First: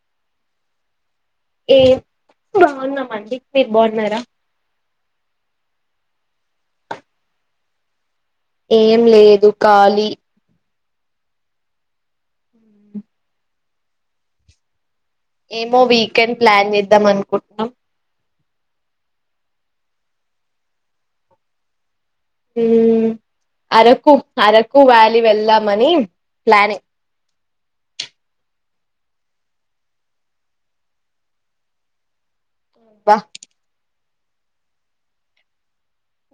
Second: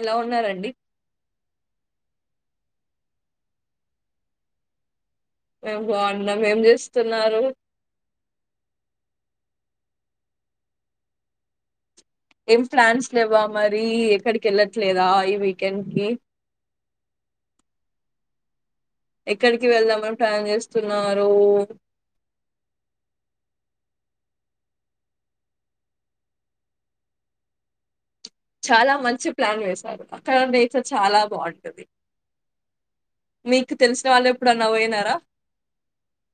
ఎలా ఉన్నారండి ఏ బాగున్నామండి మీరు బాగున్నారా మేము బాగున్నాం ఏం చేస్తున్నారు ఏం లేదు ఖాలీ ఏం ప్లాన్స్ లేవా మరి ఎక్కడికి వెళ్ళట్లే ఏమో వీకెండ్ ప్లాన్ చేద్దాం అనుకుంటున్నాం ఎక్కడికి వెళ్దామని ప్లాన్ చేస్తున్నారు హు అరకు అరకు వ్యాలీ వెళ్దామని ప్లానింగ్ చాలా మంచి ప్లాన్ వేశారు అక్కడ నేచర్ చాలా బాగుంటది బా మీకు తెలు న వాళ్ళు ఎప్పుడన్న పోయినారా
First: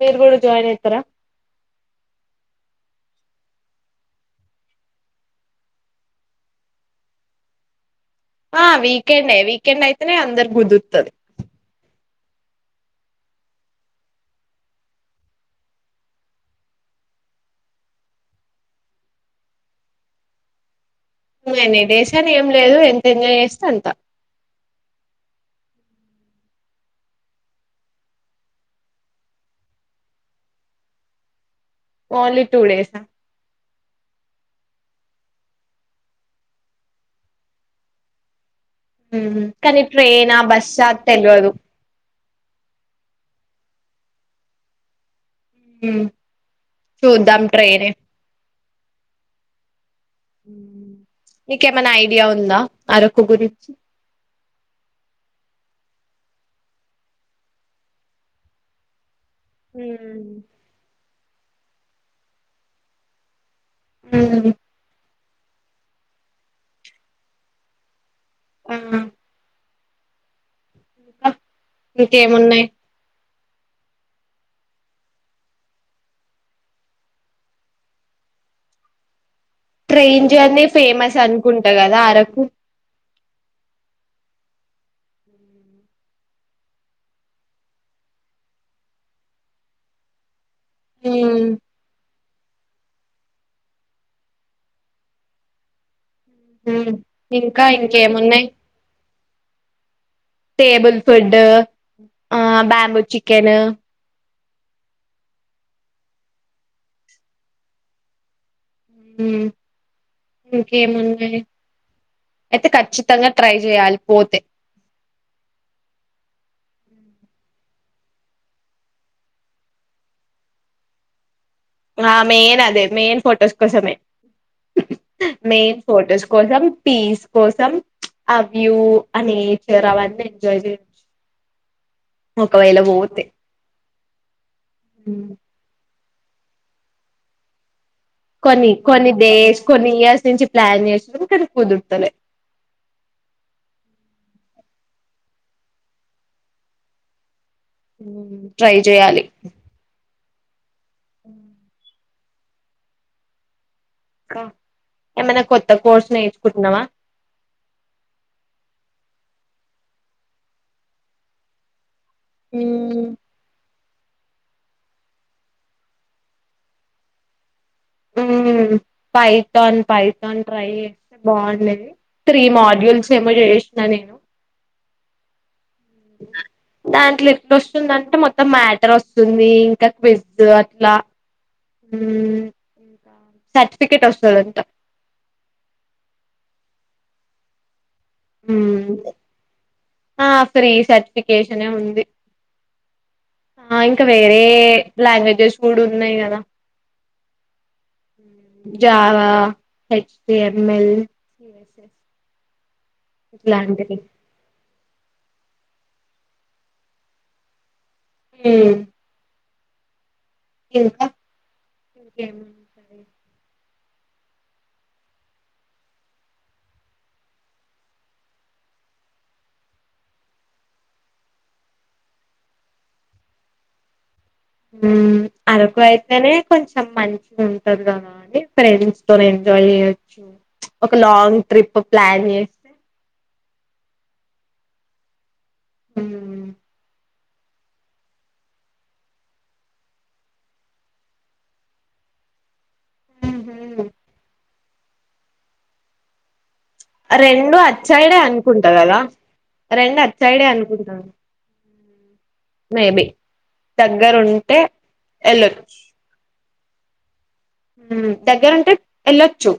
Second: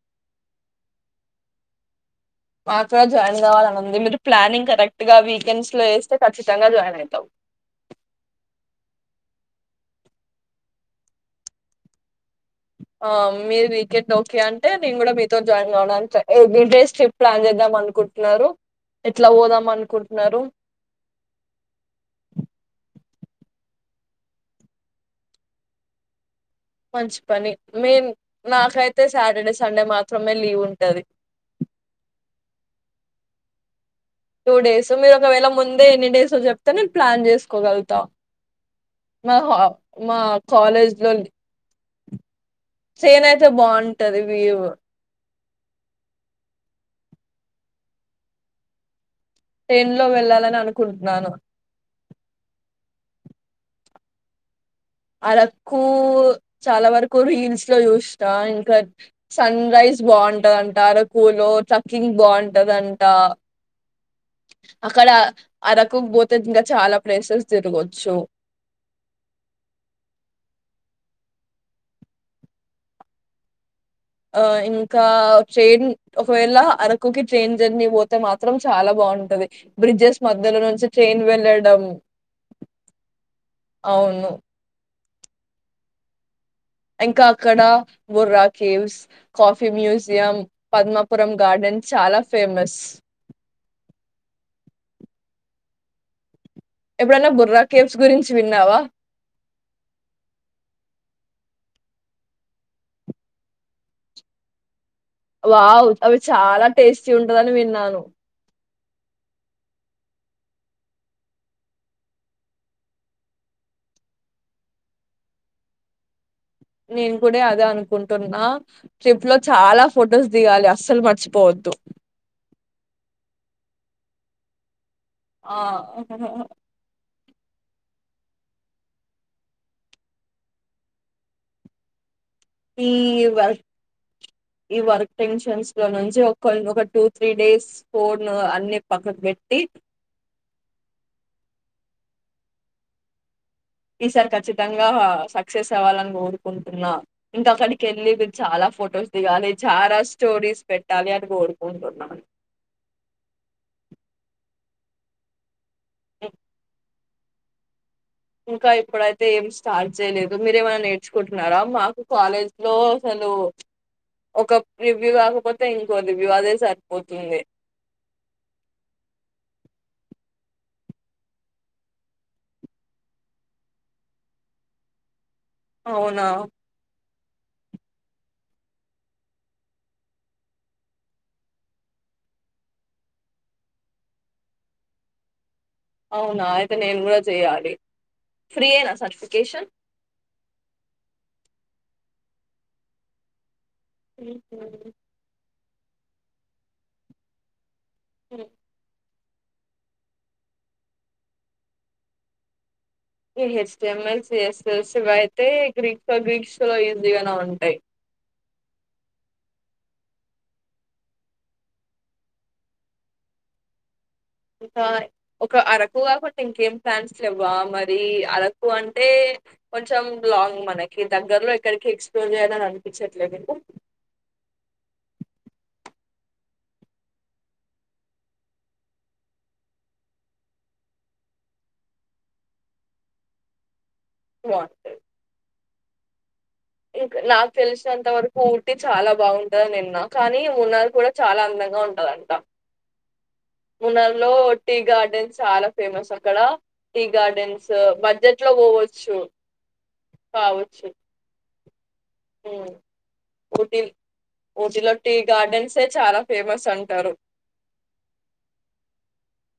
మీరు కూడా జాయిన్ అయితర మాక జాయిన్ కావాలనింది మీరు ప్లానింగ్ కరెక్ట్ గా వీకెండ్స్ లో వేస్తే ఖచ్చితంగా జాయిన్ అయితం ఆ వీకెండే వీకెండ్ అయితేనే అందరికి కుదుర్తది ఆ మీరు వీకెండ్ ఓకే అంటే నేను కూడా మీతో జాయిన్ కావడానికి ఎవ డేస్ ట్రిప్ ప్లాన్ చేద్దాం అనుకుంటున్నారు ఎట్లా పోదాం అనుకుంటున్నారు ఎన్ని డేస్ అని ఏం లేదు ఎంత ఎంజాయ్ చేస్తే అంత మంచి పని మేన్ నాకైతే సాటర్డే సండే మాత్రమే లీవ్ ఉంటది ఓన్లీ టూ డేస్ఆ టూ డేస్ మీరు ఒకవేళ ముందే ఎన్ని డేసో చెప్తే నేను ప్లాన్ చేసుకోగలుగుతా మా హు హా కానీ మా ట్రైనా బస్సా కాలేజ్ లో తెలువదు తే బాగుంటది వ్యూవు హు చూద్దాం ట్రెయినే ట్రైన్ లో వెళ్ళాలని అనుకుంటున్నాను నీకేమైనా ఐడియా ఉందా అరకు గురిచ్చి అరకూ చాలా వరకు రీల్స్ లో చూస్నా ఇంకా సన్ రైజ్ మ్మ్ బావుంటదంట ఆరో కూలో ట్రక్కింగ్ బావుంటదంట అక్కడ అరకు బోతద్ ఇంకా చాలా ప్లేసెస్ తిరగొచ్చు ఆ ఇంకేమున్నాయి ఆ ఇంకా ట్రైన్ ఒకవేళ అరకుకి ట్రైన్ జర్నీ పోతే మాత్రం చాలా బావుంటది బ్రిడ్జెస్ ట్రైన్ మధ్యలో జర్నీ నుంచి ఫేమస్ ట్రైన్ అనుకుంటా వెళ్లడం కదా అరకు అవును ఇంకా అక్కడ Borra caves coffee museum Padmapuram ఉమ్, గార్డెన్స్ చాలా ఫేమస్ మ్మ్ ఎప్పుడైనా బుర్రా ఇంకా కేవ్స్ గురించి ఇంకేమున్నాయి విన్నావా టేబుల్ ఫుడ్ డు ఆ బాంబు చికెన్ వావ్ అవి చాలా టేస్టీ ఉంటదని విన్నాను మ్మ్ ఇంకేమన్నాయి అయితే ఖచ్చితంగా ట్రై చెయాలి పోతే నేను కూడా అదే అనుకుంటున్నా ట్రిప్ లో చాలా ఫొటోస్ దిగాలి అస్సలు మర్చిపోవద్ ఆ మెయిన్ అదే మెయిన్ ఫోటోస్ కోసమే ఆ మెయిన్ ఫొటోస్ కోసం పీస్ కోసం ఆ వ్యూ అనేచర్ అవన్నీ ఎంజాయ్ చేయచ్చు ఒకవేళ ఈ పోతే వర్ ఈ వర్క్ ఉమ్. టెన్షన్స్ లో నుంచ్ జో కొన్ ఒక టూ త్రీ డేస్ ఫోన్ కొన్ని అన్ని కొన్ని పక్కకు పెట్టి డేస్ కొన్ని ఇయర్స్ నుంచి ప్లాన్ చేసి [inaudible] కానీ కుదుర్తలే సారి ఖచ్చితంగా సక్సెస్ అవ్వాలని కోరుకుంటున్నా ఇంకా అక్కడికి వెళ్ళి వీల్ చాలా ట్రై ఫొటోస్ చేయాలి దిగాలి చారాస్ చ్చోడీస్ పెట్టాలి అని కోడుకుంటున్నాను ఏమన్న కొత్ త్త కోర్స్ నేర్చుకుంటున్నావా ఇంకా ఇప్పుడైతే ఏం స్టార్ట్ చేయలేదు మీరేమైనా నేర్చుకుంటున్నారా మాకు కాలేజ్ లో మ్మ్ అసలు ఒక రివ్యూ కాకపోతే ఇంకో రివ్యూ అదే సరిపోతుంది మ్మ్ పైతాన్ పైథాన్ ట్రై చేస్తే బాగుండేది త్రీ మోడ్యూల్స్ ఏమో చేసిన నేను అవునా అట్ల ఎట్ల వస్తుందంటే మొత్తం మ్యాటర్ వస్తుంది ఇంకా క్విజ్ అట్లా ఉ సర్టిఫికెట్ వస్తది అంట అవునా అయితే నేను కూడా చెయ్యాలి మ్మ్ ఫ్రీయేనా సర్టిఫికేషన్ ఆ ఫ్రీ సర్టిఫికేషనే ఉంది ఆ ఇంకా వేరే లాంగ్వేజెస్ కూడు ఉన్నాయి కదా జావ్ వా హెచ్టిఎంఎల్ ఏ ఇట్లాంటివి హెచ్టిఎమ్ఎల్ సిఎస్ తెలిసి వయితే గ్రీక్ లో గ్రీక్స్ లో ఈజీ గానే ఉంటాయి ఉ ఇంక ఇంకా ఒక అరకు కాకుండా ఇంకేం ప్లాన్స్లు లేవ మరి అరకు అంటే కొంచెం లాంగ్ మనకి దగ్గరలో ఎక్కడికి ఎక్స్ప్లోర్ చేయాలని అనిపించట్లేదా నీకు ఉ అరకు అయితేనే కొంచెం మంచిగా ఉంటది కదా అని ఫ్రెండ్స్ తో ఎంజాయ్ చేయొచ్చు ఒక లాంగ్ ట్రిప్ ప్లాన్ చేస్తే వాట్ ఉ ఇక నాకు తెలిసినంతవరకు ఊటీ చాలా బాగుంటది అని విన్న కానీ ఉణార్ కూడా చాలా అందంగా ఉంటదంట మున్నార్లో టీ గార్డెన్ చాలా ఫేమస్ అక్కడ టీ ఆ రెండు గార్డెన్స్ అటు సైడే బడ్జెట్ లో అనుకుంటా కదా పోవచ్చు రెండు అటు సైడే అనుకుంటా ఉ ఊటీ దగ్గరుంటే ఊటీలో టీ గార్డెన్సే చాలా ఫేమస్ అం తారు ఉ దగ్గరంటే వెళ్ళొచ్చు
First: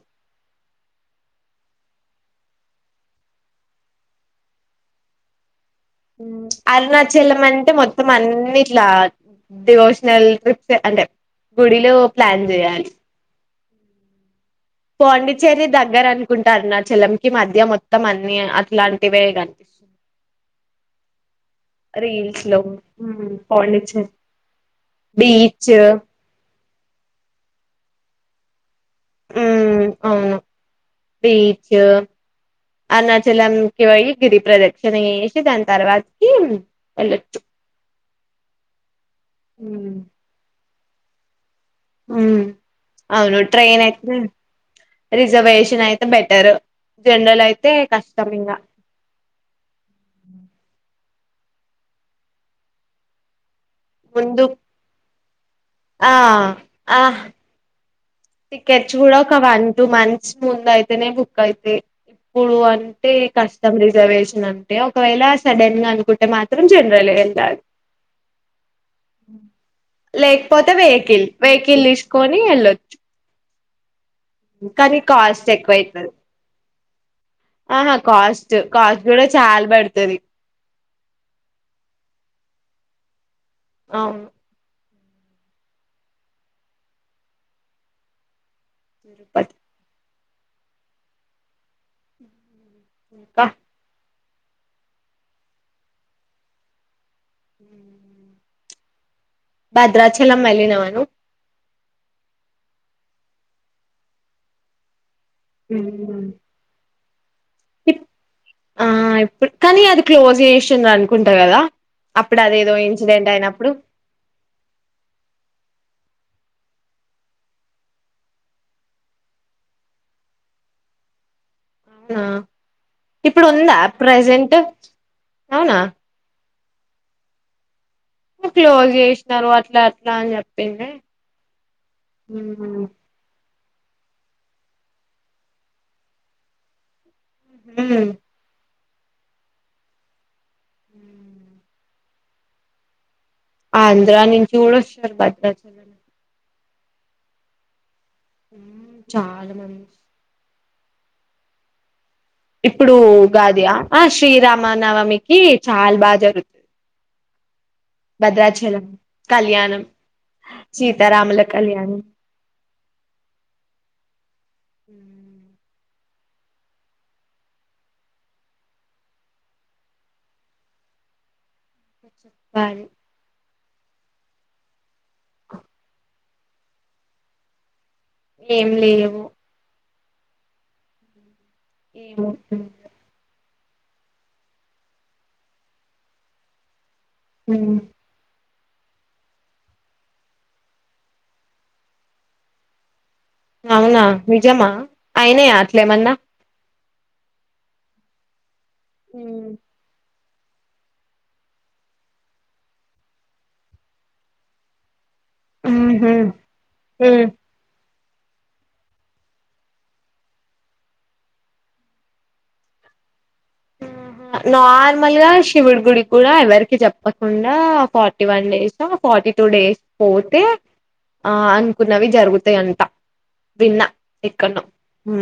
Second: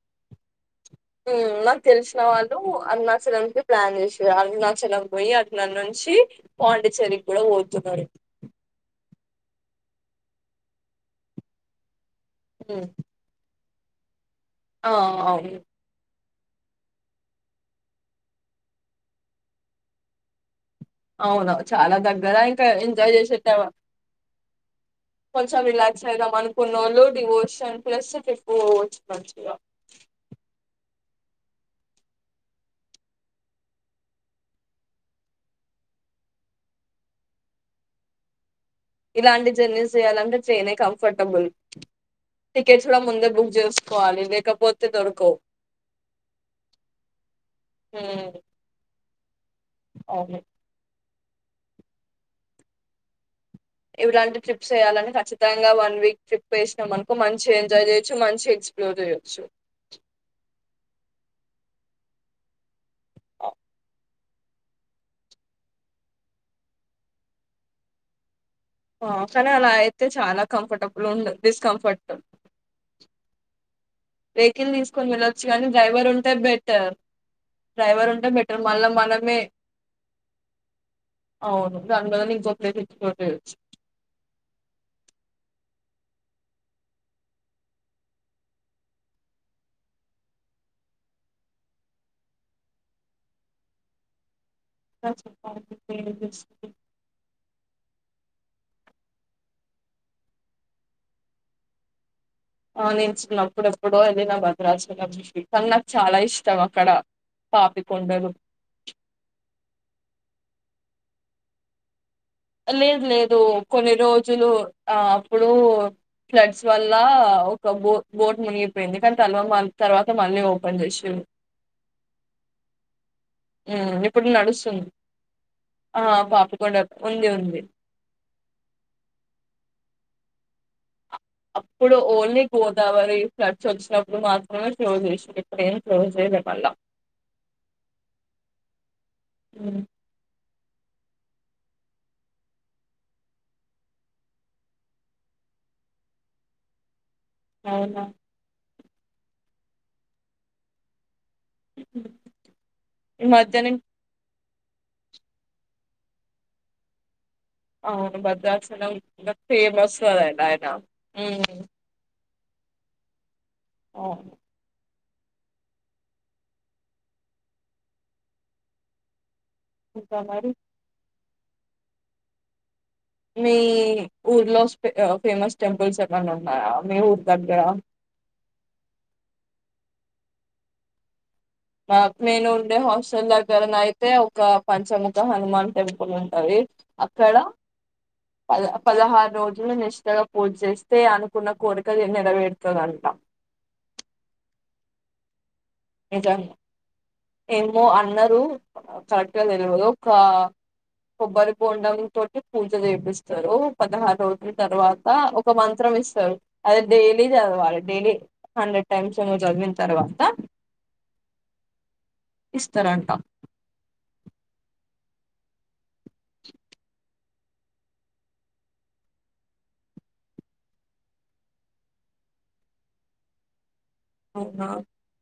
ఉ నాకు తెలిసిన వాళ్ళు అరుణాచలం కి ప్లాన్ వేసారు అరుణాచలం పోయి అట్ల నుంచి ఉ పాండిచ్చేరికి అరుణాచలం కూడా అంటే పోతున్నారు మొత్తం అన్నిట్లా డివోషనల్ ట్రిప్స్ అంటే గుడిలో ప్లాన్ ఉమ్. చేయాలి ఆ అవును పాండిచ్చేరి దగ్గరన్ కుంటారు నా అరుణాచలంకి మధ్య మొత్తం అన్ని అట్లాంటివే గా అవును చాలా దగ్గర లో ఇంకా ఎంజాయ్ చేసేటం పాండిచ్చేరి కొంచెం బీచ్ రిలాక్స్ అయిదమని కున్నోళ్లు డివోషన్ ప్లస్ ట్రిప్ పోవచ్చు వచ్చుగా బీచు అరుణాచలంకి పోయి గిరి ప్రదక్షిణ చేసి దాని తర్వాతకి వెళ్ళొచ్చు ఇలాంటి జర్నీస్ చేయాలంటే ట్రైనే కం ఫటబుల్ ఉ అవును ట్రైన్ అయితే చేసుకోవాలి లేకపోతే దొరకవు రిజర్వేషన్ అయితే బెటర్ జనరల్ అయితే కష్టం ఉమ్, ఇంగ అవును ఇలాంటి ముందు ట్రిప్స్ వేయాలనీ ఖచ్చితం ముఖ్యంగా వన్ ఆ వీక్ ట్రిప్ వేసినము ఆ అనుకో మంచి గా ఎంజాయ్ చేయి టికెట్స్ కూడా ఒక వన్ టూ మంత్స్ ముందు అయితేనే బుక్ అయితాయ్ ఇప్పుడు వన్ అంటే కస్టమ్ రిజర్వేష నంటే ఒకవేళ సడెన్ గా అనుకుంటే మాత్రం జనరల్ వెళ్ళాలి ఆ కానీ అలా అయితే చాలా లేకపోతే కంఫర్టబుల్ వెహికల్ ఉండదు వెహికల్ డిస్కంఫర్ట్ తీసుకొని వెళ్ళొచ్చు వెయికిల్ కానీ తీసుకొని వెళ్ళొచ్చు, కాస్ట్ కానీ డ్రైవర్ ఎక్కువైతది ఉంటే బెటర్ ఆహా డ్రైవర్ ఉంటే కాస్ట్ బెటర్ మళ్ళ కాస్ట్ కూడా మనమే చాలా పడుతది అవును దాని బదులు ఇంకో [inaudible] కొట్టేయచ్చు అవును తిరుపతి ఇంకా ఇంకా చెప్పాలి ఏం చేస్తున్నావ్ హ భద్రాచలం వెళ్ళినావ నువ్వు ఆ నేను చిన్నప్పుడు ఎప్పుడో ఎళ్ళిన భద్రాచలం కాని నాకు చాలా ఇష్టం అక్కడ ఇప్ పాపికొండలు ఆ ఇప్పుడు కానీ అది క్లోజ్ చేస్ సినారు అనుకుంటా కదా అప్పుడు అదేదో లేదు ఇన్సిడెంట్ లేదు అయినప్పుడు కొన్ని రోజులు ఆ అప్పుడు ఫ్లడ్స్ వల్ల ఒక బో బోట్ మునిగిపోయింది కానీ తర్వా తర్వాత మళ్ళీ ఓపెన్ చేసిండ్రు అవునా ఇప్పుడు ఉందా ఇప్పుడు ప్రెజెంట్ అవునా కొండ ఉంది ఉంది క్లోజ్ చేసినారు అట్లా అట్లా అని చెప్పింది అప్పుడు ఓన్లీ ఉమ్ గోదావరి ఫ్లట్స్ వచ్చినప్పుడు మాత్రమే క్లోజ్ చేసిండ్రు ఇప్పుడేం క్లోజ్ చేయల మల్ల ఉ ఉ హ ఆంధ్రా నుంచి కూడ వస్తున్నారు భద్రాచలం అవునా చాలా మం ఉమ్. ఇప్పుడు ఈ మధ్యనే ఉగాదియా ఆ శ్రీరామ్ మానవమికి చాలా బాగా జరుగు అవును భద్రాచలం తప్ప కళ్యాణం [unintelligible] ఆయన యూ సీతారాముల కళ్యాణం ఓ హ ఇంకా మరి చెప్పాలి మీ ఊర్లో ఫేమస్ టెంపుల్స్ ఏమైన్నా ఉన్నాయా మీ ఉరి దగ్గర ఏం లేవు మా ఏమో నేను ఉండే హాస్టల్ గరనైతే ఒక పంచముఖ హనుమాన్ టెంపుల్ ఉంటది అక్కడ పద పదహారు రోజులు నిష్టగా పూజ చేస్తే అనుకున్న కోరిక నెరవేరుతదంట అవునా నిజమా అయినాయా అట్లేమన్నా [unintelligible] ఏమో అన్నారు కరెక్టుగా ఉమ్, తెలవదు ఒక కొబ్బరి బొండం తోటి పూజ చేపిస్తారు పదహారు రోజుల తర్వాత ఆ ఒక మంత్రం ఉహు ఇస్తారు అది డైలీ ఉమ్ చదవాలి డైలీ హండ్రెడ్ టైమ్స్ నువ్వు చదివిన్ తర్వాత ఇస్తారంట నార్మల్ గా శివుడి గుడి కూడా ఎవరికి చెప్పకుండా forty one days forty two days పోతే ఆ అనుకున్నవి జరుగుతాయి అంట విన్నా ఎక్కనో అవునా ఊ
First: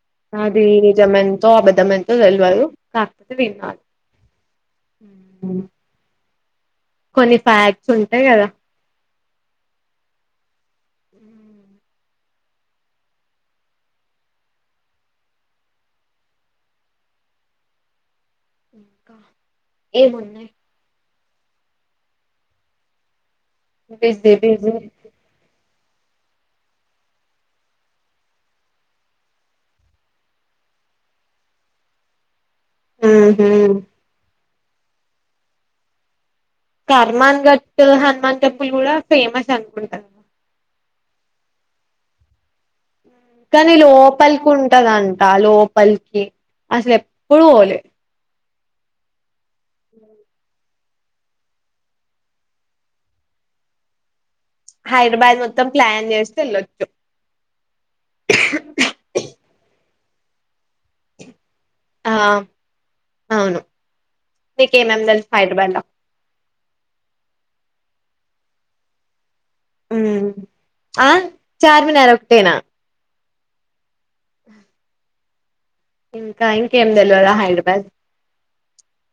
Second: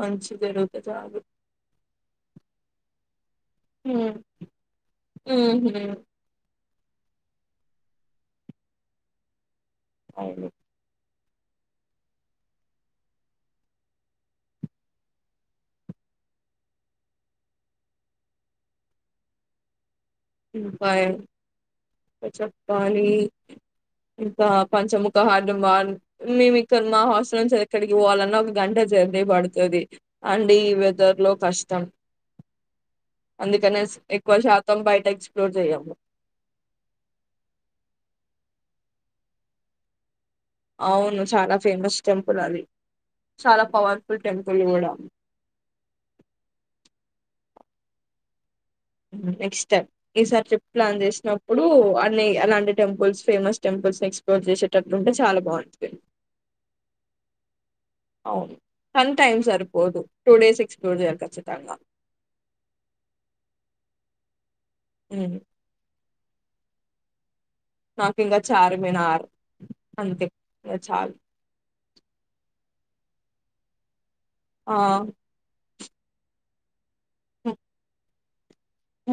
మంచి జరుగుతే చాలు నిజమెంతో అబద్ధం ఎంతొ తెల్వదు విన్నాను ఊ ఊహు కొన్ని ఫాక్ట్స్ ఉంటాయి కదా అవును ఇంకా ఏమున్నాయి ఉ బాయ్ అచప్ పాణి బిజీ ఇంకా బిజీ పంచముఖ హార్డు వా మేము ఇక్కడ మా హాస్టల్ నుంచి ఎక్కడికి పోవాలన్నా ఒక గంట జర్నీ పడతది అండి ఈ వెదర్ లో కష్టం ఉహు అందుకనేసి ఎక్కువ తొంబై ఎక్స్ప్లోర్ చేయము కర్మాన్ ఘట్ హనుమాన్ టెంపుల్ కూడా ఫేమస్ అనుకుంటా అవును చాలా ఫేమస్ టెంపుల్ అది చాలా కానీ పవర్ఫుల్ లోపలికి టెంపుల్ కూడా ఉంటదంట లోపలికి అసల పోవాలే నెక్స్ట్ టైమ్ ఈసారి ట్రిప్ ప్లాన్ చేసినప్పుడు అన్ని అలాంటి temples famous temples next Hyderabad మొత్తం ప్లాన్ చేస్తే వెళ్ళొచ్చు అవ్ వన్ టైమ్ సరిపోదు టూ డేస్ ఎక్సర్సైజ్ చేయాలి కచ్చితంగా ఆ నిక్ ఏమేం ఏమేం తెలుసు హైదరాబాద్ లొ నాకు ఇంకా చార్మినార్ ఉ అంతే. ఇంగ ఆ చాలు. చార్మినార్ ఒకటేనా ఆ ఇంకా ఎమ్ ఇంకా ఎమ్ తెలవదా హ్మ్. హైదరాబాద్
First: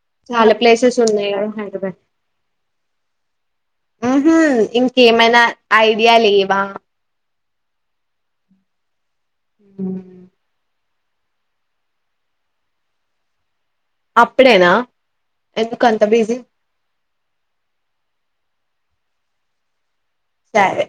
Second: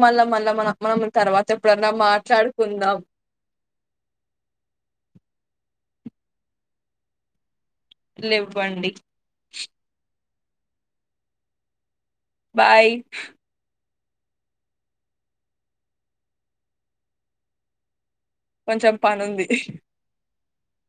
మళ్ళా చాలా మళ్ళా మనం ప్లేసెస్ మనం ఉన్నాయిగా తర్వాత ఎప్పుడన్నా హైదరాబాద్ మాట్లాడుకుందాం. ఐడియా లేవా లేవ్వండి హ బాయ్ అప్పుడేనా ఎందుక అంత బీజీ కొంచెం పనుంది సరే